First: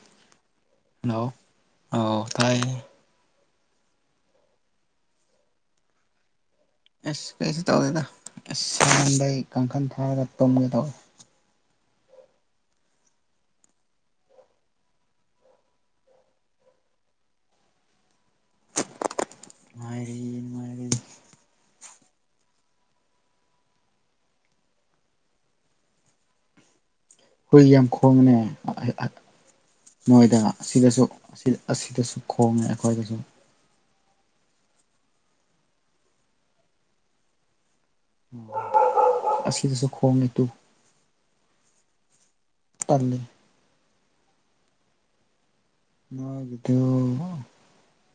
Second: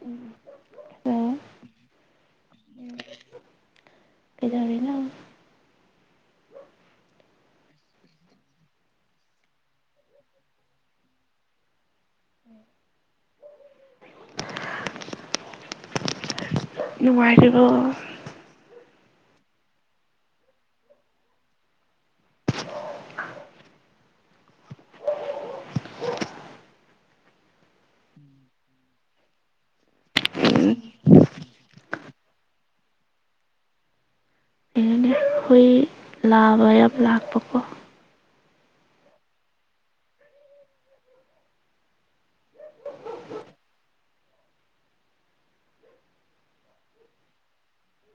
ꯎꯝ hello! ꯑꯥꯎ ꯇꯥꯏ꯫ ꯀꯩꯗꯧꯔꯤꯅꯣ? ꯑꯁ ꯀꯩꯁꯨ ꯇꯧꯗꯦꯗ ꯑꯁꯗ ꯀꯥꯡꯈꯜ ꯊꯥꯔꯒ ꯇꯨꯝꯒꯦ ꯇꯧꯋꯦ ꯫ [inaudible] ꯅꯨꯡꯉꯥꯏꯔꯤꯕ? ꯅꯨꯡꯉꯥꯏ ꯔꯤ ꯅꯨꯡꯉꯥꯏ ꯔꯤ꯫ ꯍꯨꯏ ꯌꯥꯝ ꯈꯣꯡꯅꯦ ꯅꯣꯏꯗ ꯑꯁꯤꯗꯁꯨ ꯑꯁꯤꯗꯁꯨ ꯈꯣꯡꯉꯦ ꯑꯩꯈꯣꯏꯗꯁꯨ ꯀꯩꯅꯣꯅꯦ ꯍꯨꯏ ꯂꯥꯕ ꯌꯥꯝ ꯂꯥꯛꯄꯀꯣ ꯑꯁꯤꯗꯁꯨ ꯈꯣꯡꯉꯤ ꯇꯨ ꯀꯜꯂꯦ꯫ ꯉꯒꯤꯗꯨ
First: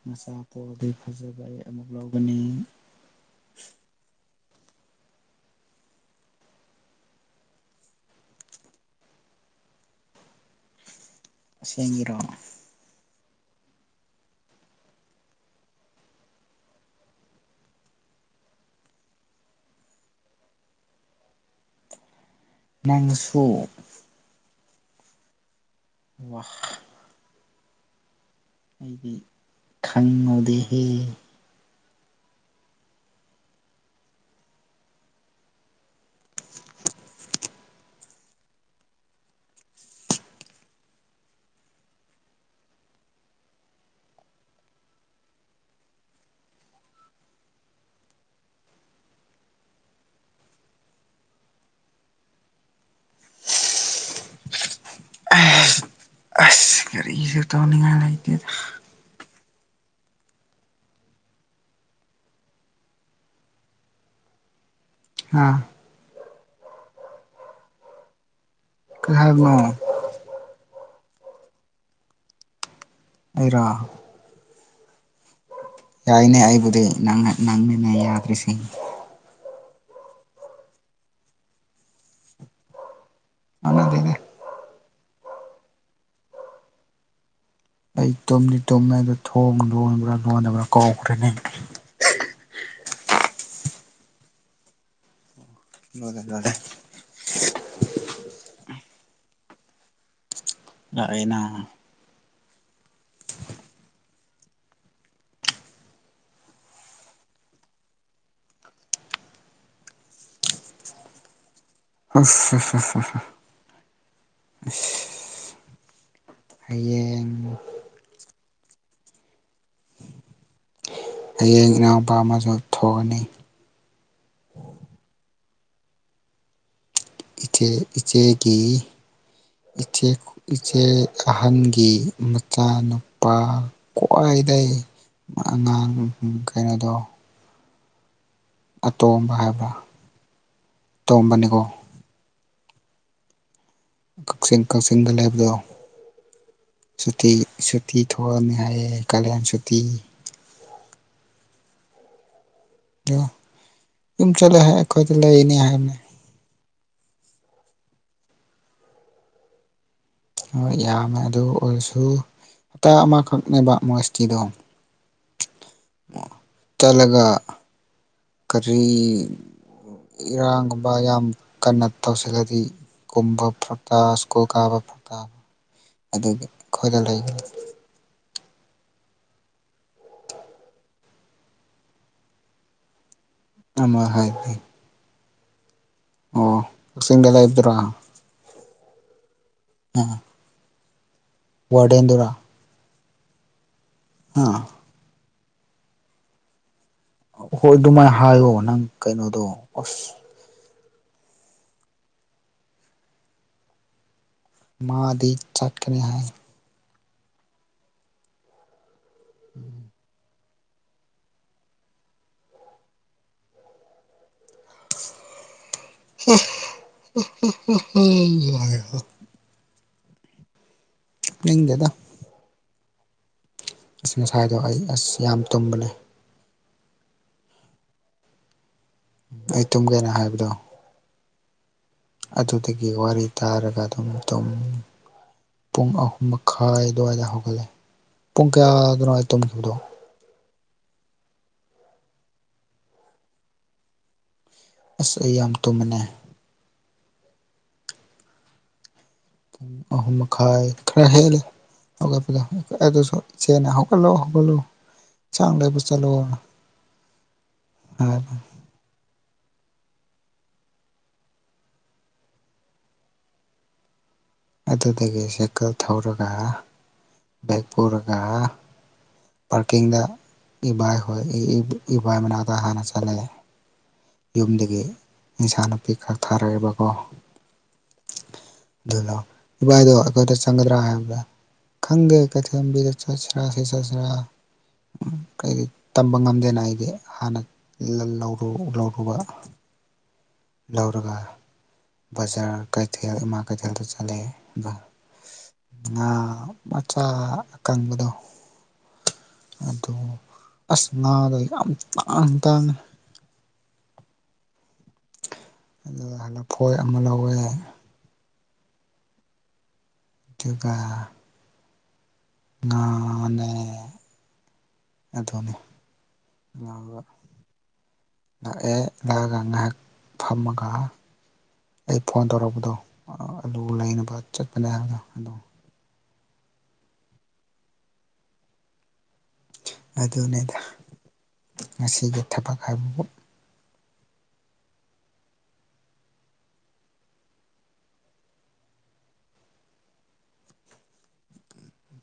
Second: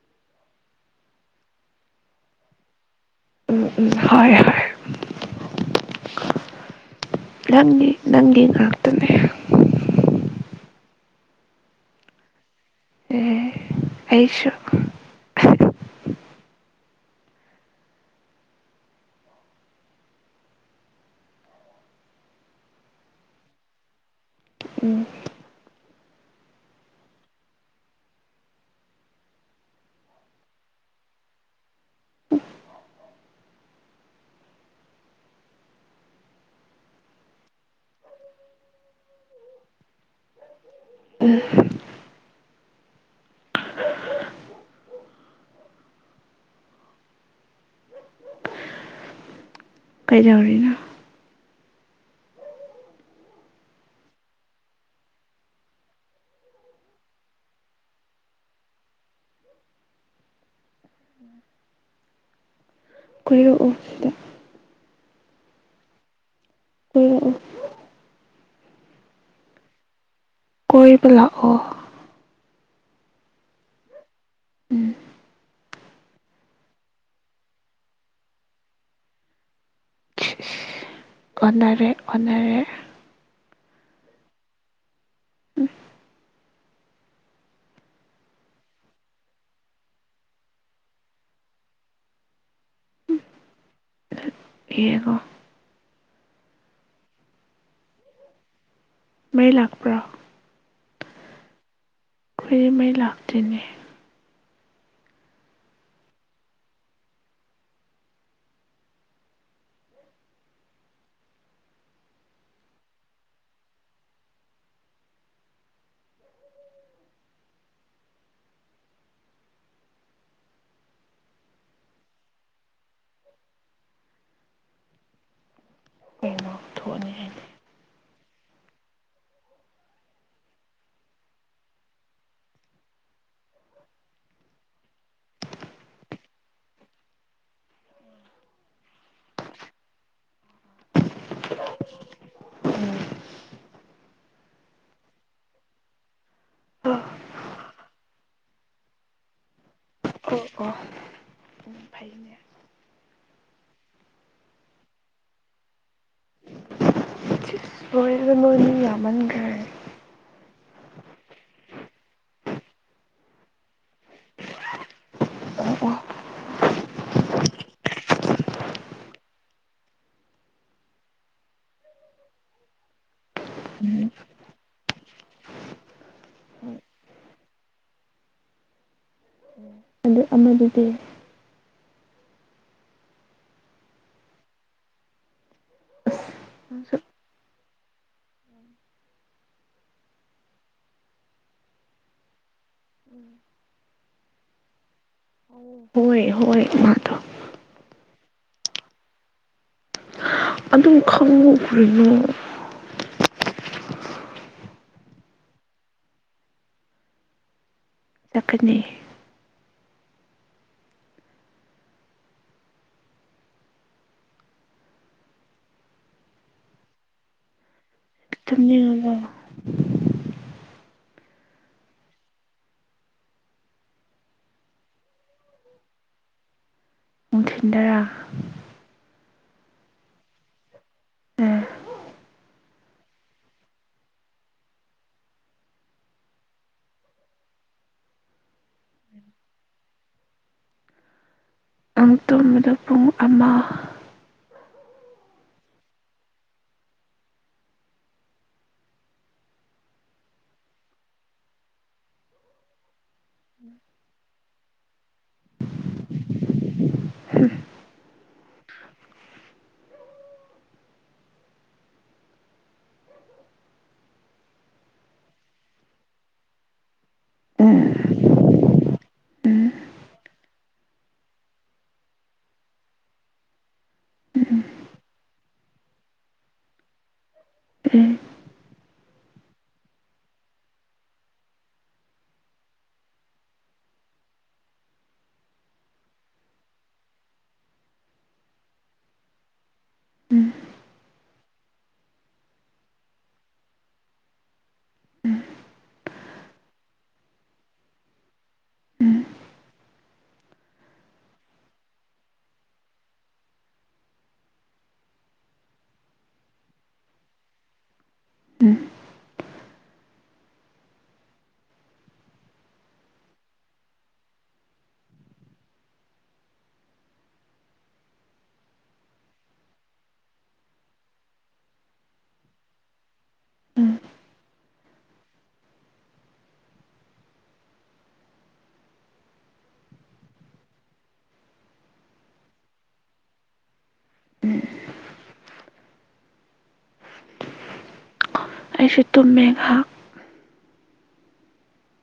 ꯃꯆꯥ ꯄꯣꯄꯗꯩ ꯐꯖꯕ ꯑꯩ ꯑꯃꯨꯛ ꯂꯧꯒꯅꯤ꯫ ꯎꯝ ꯎꯝ ꯍ ꯍꯣꯏ꯫ ꯅꯪꯒꯤ ꯅꯪꯒꯤ ꯉꯥꯛꯇꯅꯦ꯫ ꯁꯦꯡꯕꯩꯔꯣ? ꯑꯦ ꯑꯩꯁꯨ ꯅꯪꯁꯨ ꯎꯝ [unintelligible] ꯑꯩꯒꯤ ꯈꯪꯉꯗꯦꯍꯦ [inaudible] ꯎꯝ꯫ ꯀꯩ ꯗꯧꯔꯤꯅꯣ? ꯀꯩꯁꯨ ꯇꯧꯅꯤ ꯉꯥꯏ ꯂꯩꯇꯦꯗꯥ ꯫ ꯀꯣꯏꯔꯛ ꯑꯣ ꯁꯤꯗꯥ꯫ ꯑꯥ꯫ ꯀꯣꯏꯔꯛ ꯑꯣ꯫ ꯀꯩ ꯍꯥꯏꯕꯅꯣ? ꯀꯣꯏꯕ ꯂꯥꯛꯑꯣ꯫ ꯑꯩꯔꯣ? ꯎꯝ꯫ ꯌꯥꯏꯅꯦ ꯑꯩꯕꯨꯗꯤ ꯅꯪꯅꯤꯅ ꯌꯥꯗ꯭ꯔꯤꯁꯤ ꯑꯣꯟꯅꯔꯦ - ꯑꯣꯟꯅꯔꯦ꯫ ꯑꯣꯅꯗꯦꯅꯦ꯫ ꯎꯝ ꯑꯩ ꯇꯨꯝꯗꯤ ꯇꯨꯝꯃꯦꯗꯣ ꯊꯣꯡ ꯂꯣꯟꯕ꯭ꯔꯥ ꯂꯣꯟꯗꯕ꯭ꯔꯥ ꯀꯧꯈ꯭ꯔꯅꯤ ꯍꯀꯣ ꯍꯗꯦ ꯐꯗꯦ ꯃꯔꯤ ꯂꯥꯛꯄ꯭ꯔꯥꯣ ꯂꯥꯛꯑꯦꯅ ꯐꯔꯤꯃꯩ ꯂꯥꯛꯇꯅꯦ ꯑ ꯍꯌꯦꯡ ꯍꯌꯦꯡ ꯏꯅꯥꯎꯄꯥ ꯑꯃꯁꯨ ꯊꯣꯛꯑꯅꯤ ꯀꯩꯅꯣ ꯊꯣꯛꯑꯅꯤ ꯍꯥꯏꯅꯦ ꯏꯆ ꯏꯆꯦꯒꯤ ꯏꯆꯦ ꯑꯍꯟꯒꯤ ꯃꯆꯥꯅꯨꯄꯥ ꯈ꯭ꯋꯥꯏꯗꯒꯤꯩ ꯑꯉꯥꯡ ꯀꯩꯅꯣꯗꯣ ꯑꯇꯣꯝꯕ ꯍꯥꯏꯕ꯭ꯔꯥ ꯑꯇꯣꯝꯕꯅꯤꯀꯣ ꯀꯛꯆꯤꯡ ꯀꯛꯆꯤꯡꯗ ꯂꯩꯕꯗꯣ ꯑꯣ ꯁꯨꯇꯤ ꯁꯨꯇꯤ ꯊꯣꯛꯑꯅꯤ ꯍꯥꯏꯌꯦꯦ ꯀꯥꯂꯦꯟ ꯁꯨꯇꯤ ꯣ ꯎ ꯐꯩꯅꯦ ꯑ ꯑꯗꯨꯝ ꯆꯂ ꯍꯥꯏ ꯑꯩꯈꯣꯏ ꯂꯩꯅꯤ ꯍꯥꯏꯃꯦ ꯍꯣꯔꯦꯗ ꯅꯣꯏꯅꯤ ꯌꯥꯝꯃꯟꯈ꯭ꯔꯦ ꯍꯣꯏ ꯌꯥꯝꯃꯦ ꯑꯗꯨ ꯑꯣꯏꯔꯁꯨ ꯍꯞꯇꯥ ꯑꯃꯈꯛꯅꯦꯕ ꯃꯣꯁꯇꯤꯗꯣ ꯑꯣ ꯑꯣ ꯇꯂꯒ ꯀꯔꯤ ꯏꯔꯥꯡꯒꯨꯝꯕ ꯌꯥꯝ ꯀꯟꯅ ꯇꯧꯁꯤꯜꯂꯗꯤ ꯀꯨꯝꯕ ꯐꯔꯛꯇ ꯎꯝ ꯁ꯭ꯀꯨꯜ ꯀꯥꯕ ꯐꯔꯛꯇꯥꯕ ꯑꯗꯨ ꯈꯣꯏ ꯂ ꯂꯩꯒꯅꯤ ꯑꯗꯨ ꯑꯃꯗꯤ ꯑ ꯍꯥꯏꯗꯤ ꯑꯣ ꯅꯪꯁꯨ ꯐꯁꯤꯤꯡꯗꯗ꯭ꯔꯥ ꯑ ꯔꯗꯦꯟꯗ꯭ꯔꯥ ꯑꯥ ꯑꯣ ꯍꯣꯏ ꯍꯣꯏ ꯃꯥ ꯍꯣꯏ ꯑꯗꯨꯃꯥꯏꯅ ꯍꯥꯏꯌꯣ ꯅꯪ ꯀꯩꯅꯣꯗꯣ ꯑꯁ ꯑꯗꯨꯝ ꯈꯪꯉꯨꯈ꯭ꯔꯤꯅꯨ ꯃꯥꯗꯤ ꯆꯠꯀꯅꯤ ꯍꯥꯏꯥꯏ ꯆꯀꯠꯅꯤ ꯎꯝ [unintelligible] ꯍ ꯍ ꯍ ꯇꯨꯝꯅꯤꯡꯉꯕꯣ ꯅ ꯗꯗ ꯑꯁꯤ ꯉꯁꯥꯗꯣ ꯑꯩ ꯑꯁ ꯌꯥꯝ ꯇꯨꯝꯕꯅꯦ ꯃꯊꯤꯟꯗꯔꯥ ꯑꯩ ꯇꯨꯝꯒꯦꯅ ꯍꯥꯏꯕꯗꯣ ꯎꯝ ꯑꯗꯨꯗꯒꯤ ꯋꯥꯔꯤ ꯇꯥꯔꯒ ꯑꯗꯨꯝ ꯄꯨꯡ ꯑꯍꯨꯝ ꯃꯈꯥꯏ ꯑꯗꯨꯋꯥꯏꯗ ꯍꯧꯒꯠꯂꯦ ꯄꯨꯡ ꯀꯌꯥꯗꯅꯣ ꯇꯨꯝꯈꯤꯕꯗꯣ ꯑꯃꯨꯛ ꯇꯣꯕꯗ ꯄꯨꯡ ꯑꯃ ꯑꯁ ꯑꯩ ꯌꯥꯝ ꯇꯨꯝꯕꯅꯦ ꯄꯨꯡ ꯑꯍꯨꯝ ꯃꯈꯥꯏ ꯈꯔ ꯍꯦꯜꯂꯦ ꯍꯧꯒꯠꯄ ꯑꯗꯨꯁꯨ ꯏꯦꯅ ꯍꯧꯒꯠꯂꯛꯑꯣ ꯍꯧꯒꯠꯂꯣ ꯆꯥꯡ ꯂꯩꯕ ꯆꯠꯂꯣ ꯑꯗꯨꯗꯒꯤ ꯁꯥꯏꯀꯜ ꯊꯧꯔꯒ ꯕꯦꯛ ꯎꯝ ꯄꯨꯔꯒ ꯎꯝ ꯄꯥꯔꯀꯤꯡꯗ ꯏꯕꯥꯏ ꯍꯣꯏ ꯏꯕꯥꯏ ꯃꯅꯥꯛꯇ ꯍꯥꯟꯅ ꯆꯠꯂꯦ ꯌꯨꯝꯗꯒꯤ ꯏꯟꯁꯥꯅꯨꯄꯤ ꯈꯛ ꯊꯥꯔꯛꯏꯕꯀꯣ ꯎꯝ ꯑꯗꯨꯅ ꯏꯕꯥꯏꯗꯣ ꯑꯩꯈꯣꯏꯗ ꯆꯪꯒꯗ꯭ꯔꯥ ꯍꯥꯏꯕꯗ ꯈꯪꯗꯦ ꯀꯩꯊꯦꯜꯕꯤꯗ ꯆꯠꯁ꯭ꯔꯁꯤ ꯆꯠ ꯈꯔ ꯀꯩ ꯇꯝꯕ ꯉꯝꯗꯦꯅ ꯑꯩꯗꯤ ꯍꯥꯟꯅ ꯂꯧꯔ ꯂꯧꯔꯨꯕ ꯎꯝ ꯂꯧꯔꯒ ꯕꯖꯥꯔ ꯀꯩꯊꯦꯜ ꯏꯃꯥ ꯀꯩꯊꯦꯜꯗ ꯆꯠꯂꯦ ꯑ ꯉꯥ ꯃꯆꯥ ꯑꯀꯪꯕꯗꯣ ꯎꯝ ꯑꯗꯨ ꯑꯁ ꯉꯥꯗꯣ ꯌꯥꯝ ꯇꯥꯡ ꯇꯥꯡꯉꯤ ꯑꯗꯨ ꯂꯐꯣꯏ ꯑꯃ ꯂꯧꯋꯦ ꯎꯝ ꯑꯗꯨꯒ ꯉꯥꯟꯅꯦ ꯑꯗꯨꯅꯤ ꯉ ꯂꯥꯛꯑꯦ ꯂꯥꯛꯑꯒ ꯉꯥꯏꯍꯥꯛ ꯐꯝꯃꯒ ꯑꯩ ꯐꯣꯟ ꯇꯧꯔꯛꯄꯗꯣ ꯑꯂꯨ ꯎꯝ ꯂꯩꯅꯕ ꯆꯠꯄꯅꯦ ꯍꯥꯏꯕꯗꯣ ꯑꯗꯣ ꯑꯗꯨꯅꯤꯗ ꯉꯁꯤꯒꯤ ꯊꯕꯛ ꯍꯥꯏꯕꯕꯨ ꯑꯦ ꯑꯩꯁꯨ ꯇꯨꯝꯃꯦꯍꯥꯛ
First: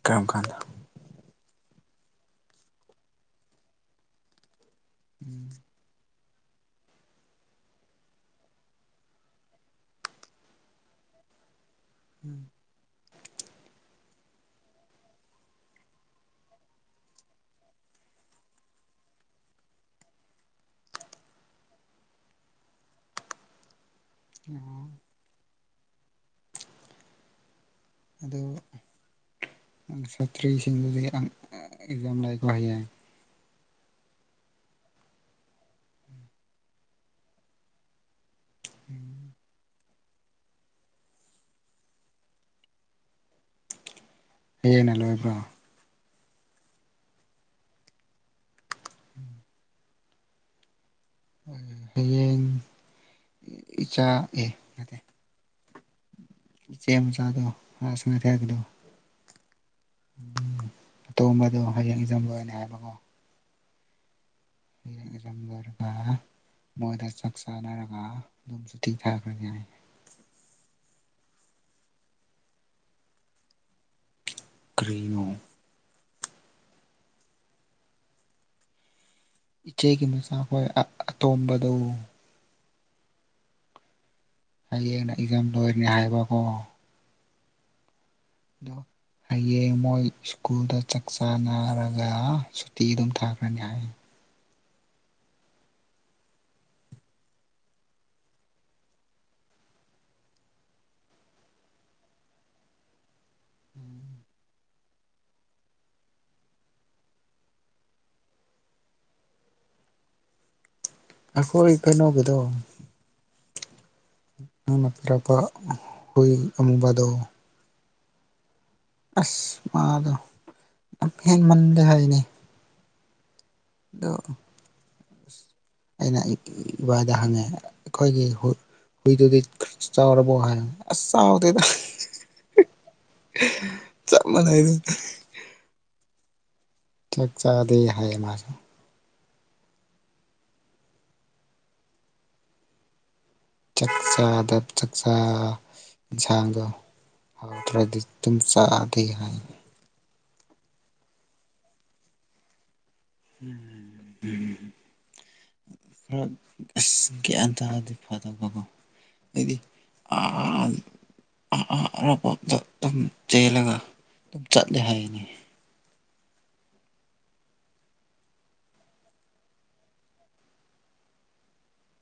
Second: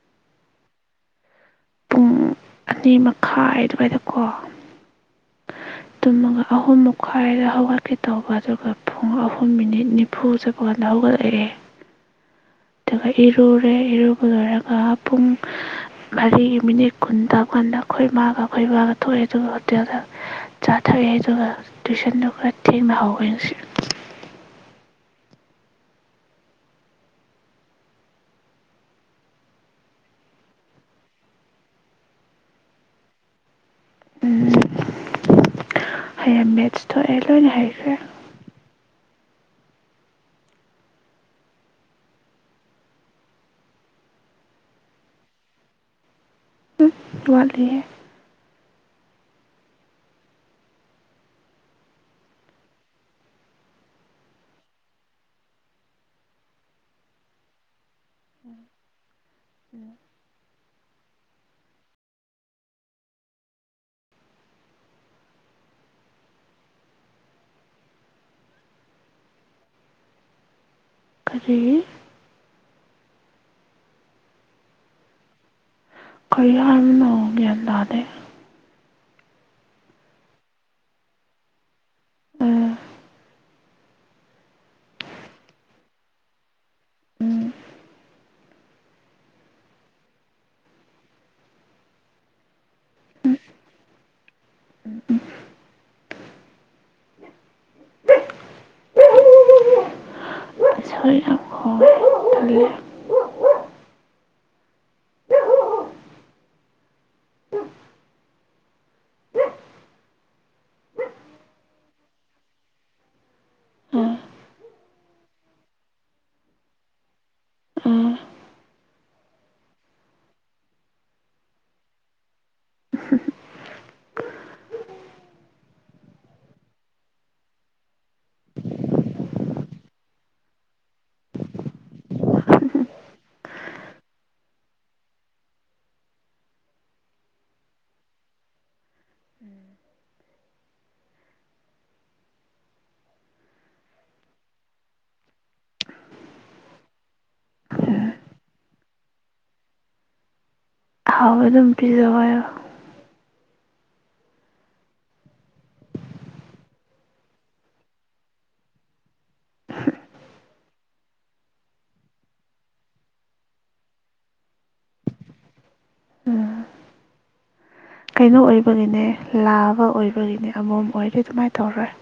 ꯀꯔꯝ ꯀꯥꯟꯗ ꯄꯨꯡ ꯑꯅꯤ ꯃꯈꯥꯏ ꯑꯗꯨꯋꯥꯏꯗꯀꯣ ꯎꯝ ꯇꯨꯝꯃꯒ ꯑꯍꯨꯝ ꯃꯈꯥꯏꯗ ꯍꯧꯒꯠꯀꯦ ꯇꯧꯕ ꯑꯗꯨꯒ ꯄꯨꯡ ꯑꯍꯨꯝ ꯃꯤꯅꯤꯠ ꯅꯤꯐꯨ ꯆꯄꯄꯥꯟꯗ ꯍꯧꯒꯠꯂꯛꯑꯦ ꯎꯝ ꯑꯗꯨꯒ ꯏꯔꯨꯔꯦ ꯏꯔꯨꯕ ꯂꯣꯏꯔꯒ ꯄꯨꯡ ꯃꯔꯤꯒꯤ ꯃꯤꯅꯤꯠ ꯀꯨꯟ ꯇꯀꯥꯟꯗ ꯑꯩꯈꯣꯏ ꯏ ꯃꯥꯒ ꯑꯩꯈꯣꯏ ꯏꯕꯥꯒ ꯊꯣꯛꯑꯦ ꯑꯗꯨꯒ ꯍꯣꯇꯦꯜꯗ ꯆꯥꯊꯛꯑꯦ ꯑꯗꯨꯒ ꯇꯨꯏꯁꯟꯗꯨꯣ ꯈꯔ ꯊꯦꯡꯅ ꯍꯧꯧꯋꯦ ꯉꯁꯤ ꯑꯣ ꯑ ꯁꯥꯇ꯭ꯔꯤꯁꯤꯡꯗꯗꯤ ꯑꯦꯛꯖꯥꯝ ꯂꯥꯛꯄ ꯍꯥꯏꯩꯌꯦ ꯍꯌꯦꯡ ꯃꯦꯠꯁ ꯊꯣꯛꯑꯦ ꯂꯣꯏꯅ ꯍꯥꯏꯩꯈ꯭ꯔꯦ ꯍꯌꯦꯅꯦ ꯂꯣꯏꯕ꯭ꯔꯣ ꯋꯥꯠꯂꯤꯦ ꯍꯌꯦꯡ ꯏꯆꯥ ꯑꯦ ꯅ ꯏꯆꯦ ꯃ ꯆꯥꯗꯣ ꯑꯁꯅ ꯊꯒꯗꯣ ꯎꯝ ꯑꯇꯣꯝꯕꯗꯣ ꯍꯌꯦꯡ ꯏꯖꯝ ꯂ ꯑꯣꯏꯅ ꯍꯥꯏꯕꯀꯣ ꯍꯔ ꯍꯖꯝ ꯂꯣꯏꯔꯒ ꯃꯣꯏꯗ ꯆꯥꯛ ꯆꯥꯅꯔꯒ ꯑꯗꯨꯝꯁꯨꯨꯇꯤ ꯊꯥꯈ꯭ꯔ ꯌꯥꯏ ꯐꯔꯤ ꯀ꯭ꯔꯤꯅꯨ ꯀꯩ ꯍꯔꯃꯤꯅꯒꯗꯥꯗꯦ ꯏꯆꯦꯒꯤ ꯃꯆꯥꯈꯣꯏ ꯑꯇꯣꯝꯕꯗꯨ ꯎ ꯍꯌꯦꯡꯅ ꯑꯦꯛꯖꯥꯝ ꯂꯣꯏꯔꯅꯤ ꯍꯥꯏꯕꯀꯣ ꯑꯗꯣ ꯍꯌꯦꯡ ꯃꯣꯏ ꯁ꯭ꯀꯨꯜꯗ ꯆꯥꯛ ꯆꯥꯅꯔꯒ ꯁꯨꯇꯤ ꯑꯗꯨꯝ ꯊꯥꯈ꯭ꯔꯅꯤ ꯍꯥꯏ ꯁꯣꯏꯄꯣ ꯑꯩꯈꯣꯏ ꯏ ꯀꯩꯅꯣꯒꯗꯣ ꯎꯝ ꯃꯕ ꯍ ꯑꯃꯨꯕꯗ ꯑ ꯑꯁ ꯃꯥꯗꯣ ꯍꯦꯟ ꯃꯜꯂꯦ ꯍꯥꯏꯅꯤ ꯎ ꯗ ꯑꯩꯅ ꯏꯕꯥꯏꯗ ꯍꯪꯉꯦ ꯑꯩꯈꯣꯏꯒꯤ ꯍꯨꯏꯗꯨꯗꯤ ꯆꯥꯎꯔꯕꯣ ꯍꯥꯏ ꯑꯁ ꯆꯥꯎꯗꯦ ꯆꯞ ꯃꯥꯟꯅꯩ ꯆ ꯆꯥꯗ ꯍꯥꯏ ꯃꯥꯁꯨ ꯎꯝ ꯆꯥꯛꯆꯥꯗ ꯆꯥꯛꯆꯥ ꯏꯟꯁꯥꯡꯒ ꯍꯧꯗ꯭ꯔꯗꯤ ꯑꯗꯨꯨꯝ ꯆꯥꯛꯑꯗꯤꯦ ꯍꯥꯏꯅ ꯍꯥꯎꯕ ꯑꯗꯨꯝ ꯄꯤꯖ ꯍꯥꯏꯣ ꯎꯝ ꯎꯝ ꯎꯝ ꯈꯔ ꯑꯁ ꯒ꯭ꯌꯥꯟ ꯇꯗꯤ ꯐꯗꯕꯀꯣ ꯑꯩꯗꯤ ꯑ ꯑ ꯑꯔꯥꯞꯄꯗ ꯑꯗꯨꯝ ꯆꯦꯜꯂꯒ ꯑꯗꯨꯝ ꯆꯠꯂꯦ ꯍꯥꯏꯅꯤ ꯎꯝ ꯀꯩꯅꯣ ꯑꯣꯏꯕꯒꯤꯅꯦ ꯂꯥꯕ ꯑꯣꯏꯕꯒꯤꯅꯦ ꯑꯃꯣꯝ ꯑꯣꯏꯔꯦ ꯑꯗꯨꯃꯥꯏꯅ ꯇꯧꯔꯣꯏ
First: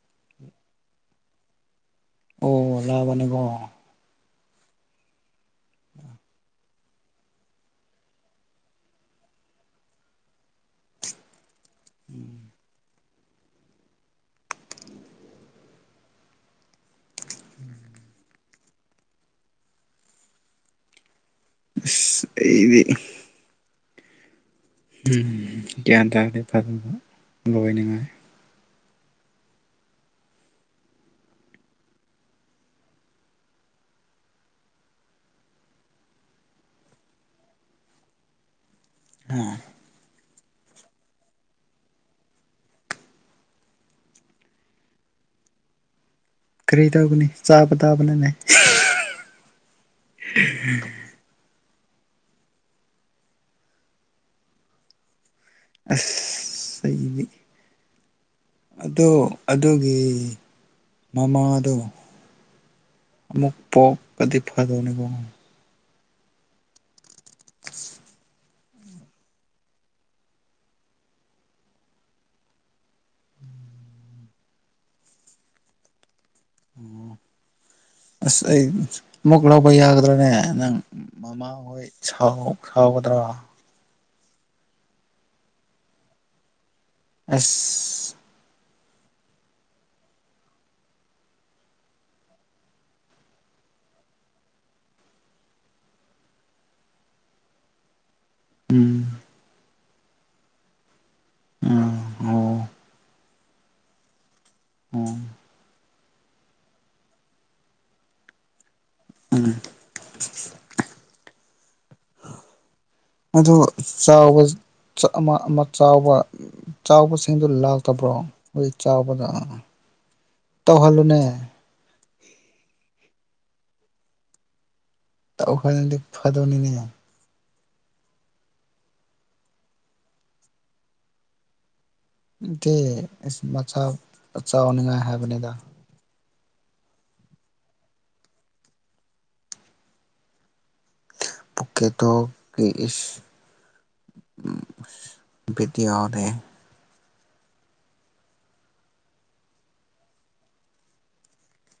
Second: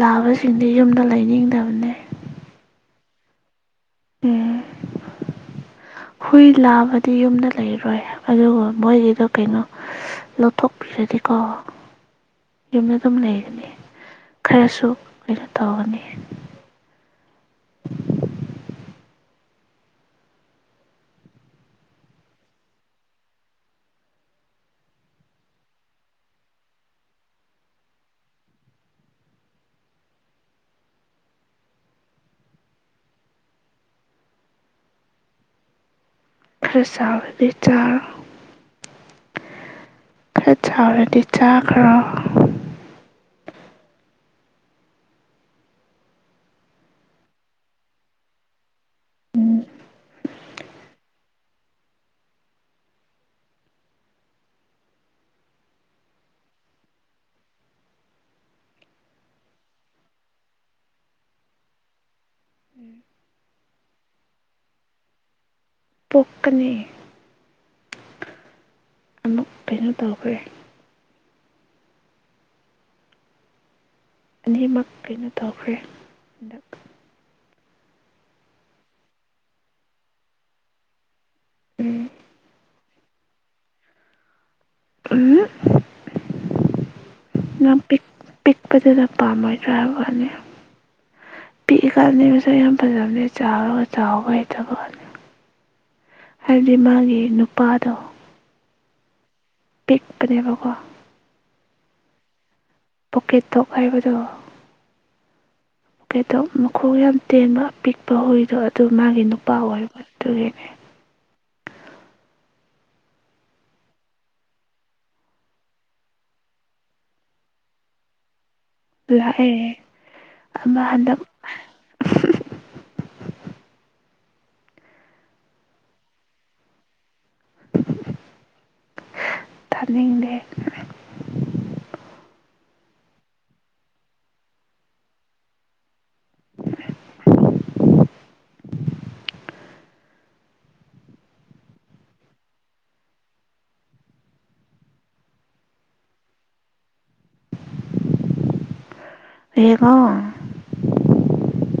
ꯂꯥꯕꯁꯤꯡꯗꯤ ꯌꯨꯝꯗ ꯂꯩꯅꯤꯡꯗꯕꯅꯦ ꯌꯥ ꯃꯅꯤꯀꯣ ꯎꯝ ꯍꯨꯏ ꯂꯥꯕꯗꯤ ꯌꯨꯝꯗ ꯂꯩꯔꯣꯏ ꯑꯗꯨꯒ ꯃꯣꯏꯒꯤꯗꯣ ꯀꯩꯅꯣ ꯂꯧꯊꯣꯛꯄꯤꯔꯗꯤꯀꯣ ꯀꯃ ꯑꯗꯨꯝ ꯂꯩꯒꯅꯤ ꯈꯔꯁꯨꯩꯅ ꯇꯧꯒꯅꯤ ꯎꯝ ꯏꯗꯤ ꯎ ꯒ꯭ꯌꯥꯟ ꯇꯥꯔꯗꯤ ꯐꯖꯕ ꯂꯣꯏꯅꯤꯡꯉꯥꯏ ꯐꯦꯁ ꯂꯤ ꯆ ꯍꯥꯝ ꯈꯔ ꯆꯥꯎꯥꯎꯔꯗꯤ ꯆꯥꯈ꯭ꯔꯣ ꯀꯔꯤ ꯇꯧꯒꯅꯤ ꯆꯥꯕ ꯇꯥꯕꯅꯅꯦ ꯎꯝ ꯁꯅꯤ ꯑ ꯑꯗꯨꯒꯤ ꯃꯃꯥꯗꯣ ꯑꯃꯨꯛ ꯄꯣꯛꯀꯗꯤ ꯐꯗꯣꯏꯅꯦꯀꯣ ꯄꯣꯛꯅꯤ ꯑꯃꯨꯛ ꯀꯩꯅꯣ ꯇꯧꯈ꯭ꯔꯦ ꯑꯅꯤꯃꯛ ꯀꯩꯅꯣ ꯇꯧꯈ꯭ꯔꯦ ꯍꯟꯗꯛ ꯑꯣ ꯑꯁ ꯑꯩ ꯑꯃꯨꯛ ꯂꯧꯕ ꯌꯥꯒꯗ꯭ꯔꯥꯅꯦ ꯅꯪ ꯃꯃꯥꯍꯣꯏ ꯎꯝ ꯁꯥꯎꯒꯗ꯭ꯔꯣ ꯎꯝ ꯄꯤ ꯄꯤ ꯑꯁ ꯄꯤꯛꯄꯗꯨꯗ ꯄꯥꯝꯃꯣꯏꯗ꯭ꯔꯥ ꯍꯥꯏꯕ ꯋꯥꯅꯤ ꯄꯤꯛꯏ ꯀꯥꯟꯅꯤ ꯃꯁꯛ ꯌꯥꯝ ꯐꯖꯕꯅꯦ ꯆꯥꯈ꯭ꯔꯒ ꯆꯥꯎꯕ ꯍꯩꯇꯕ ꯋꯥꯅꯤ ꯍꯥꯏꯕꯗꯤ ꯃꯥꯒꯤ ꯅꯨꯄꯥꯗꯣ ꯎꯝ ꯄꯤꯛꯄꯅꯦꯕꯒꯣ ꯎ ꯑꯣ ꯑꯣꯀꯦ ꯇꯣꯛ ꯍꯥꯏꯕꯗꯣ ꯎꯝ ꯀꯩꯗꯧ ꯃꯈꯣꯡ ꯌꯥꯝ ꯇꯦꯟꯕ ꯄꯤꯛꯄ ꯍꯨꯏꯗꯣ ꯑꯗꯨ ꯃꯥꯒꯤ ꯅꯨꯄꯥ ꯎꯝ ꯑꯣꯏꯕ ꯑꯗꯨꯒꯤꯅꯦ ꯑꯗꯨ ꯆꯥꯎꯕ ꯑꯃ ꯑꯃ ꯆꯥꯎꯕ ꯆꯥꯎꯕꯁꯤꯡꯗꯨ ꯂꯥꯛꯇꯕ꯭ꯔꯣ ꯍꯧꯖꯤꯛ ꯆꯥꯎꯕꯗ ꯂꯥꯛꯑꯦ ꯑꯃ ꯍꯟꯗꯛ ꯇꯧꯍꯜꯂꯨꯅꯦ ꯐꯗꯤ ꯐꯗꯣꯅꯤꯅꯦ ꯊꯗꯦ ꯀ ꯃꯆꯥ ꯆꯥꯎꯅꯤꯡꯉꯥꯏ ꯍꯥꯏꯕꯅꯦꯗ ꯄꯣꯛꯀꯦ ꯇ ꯎꯗꯤꯅꯦ ꯍꯦꯒꯣ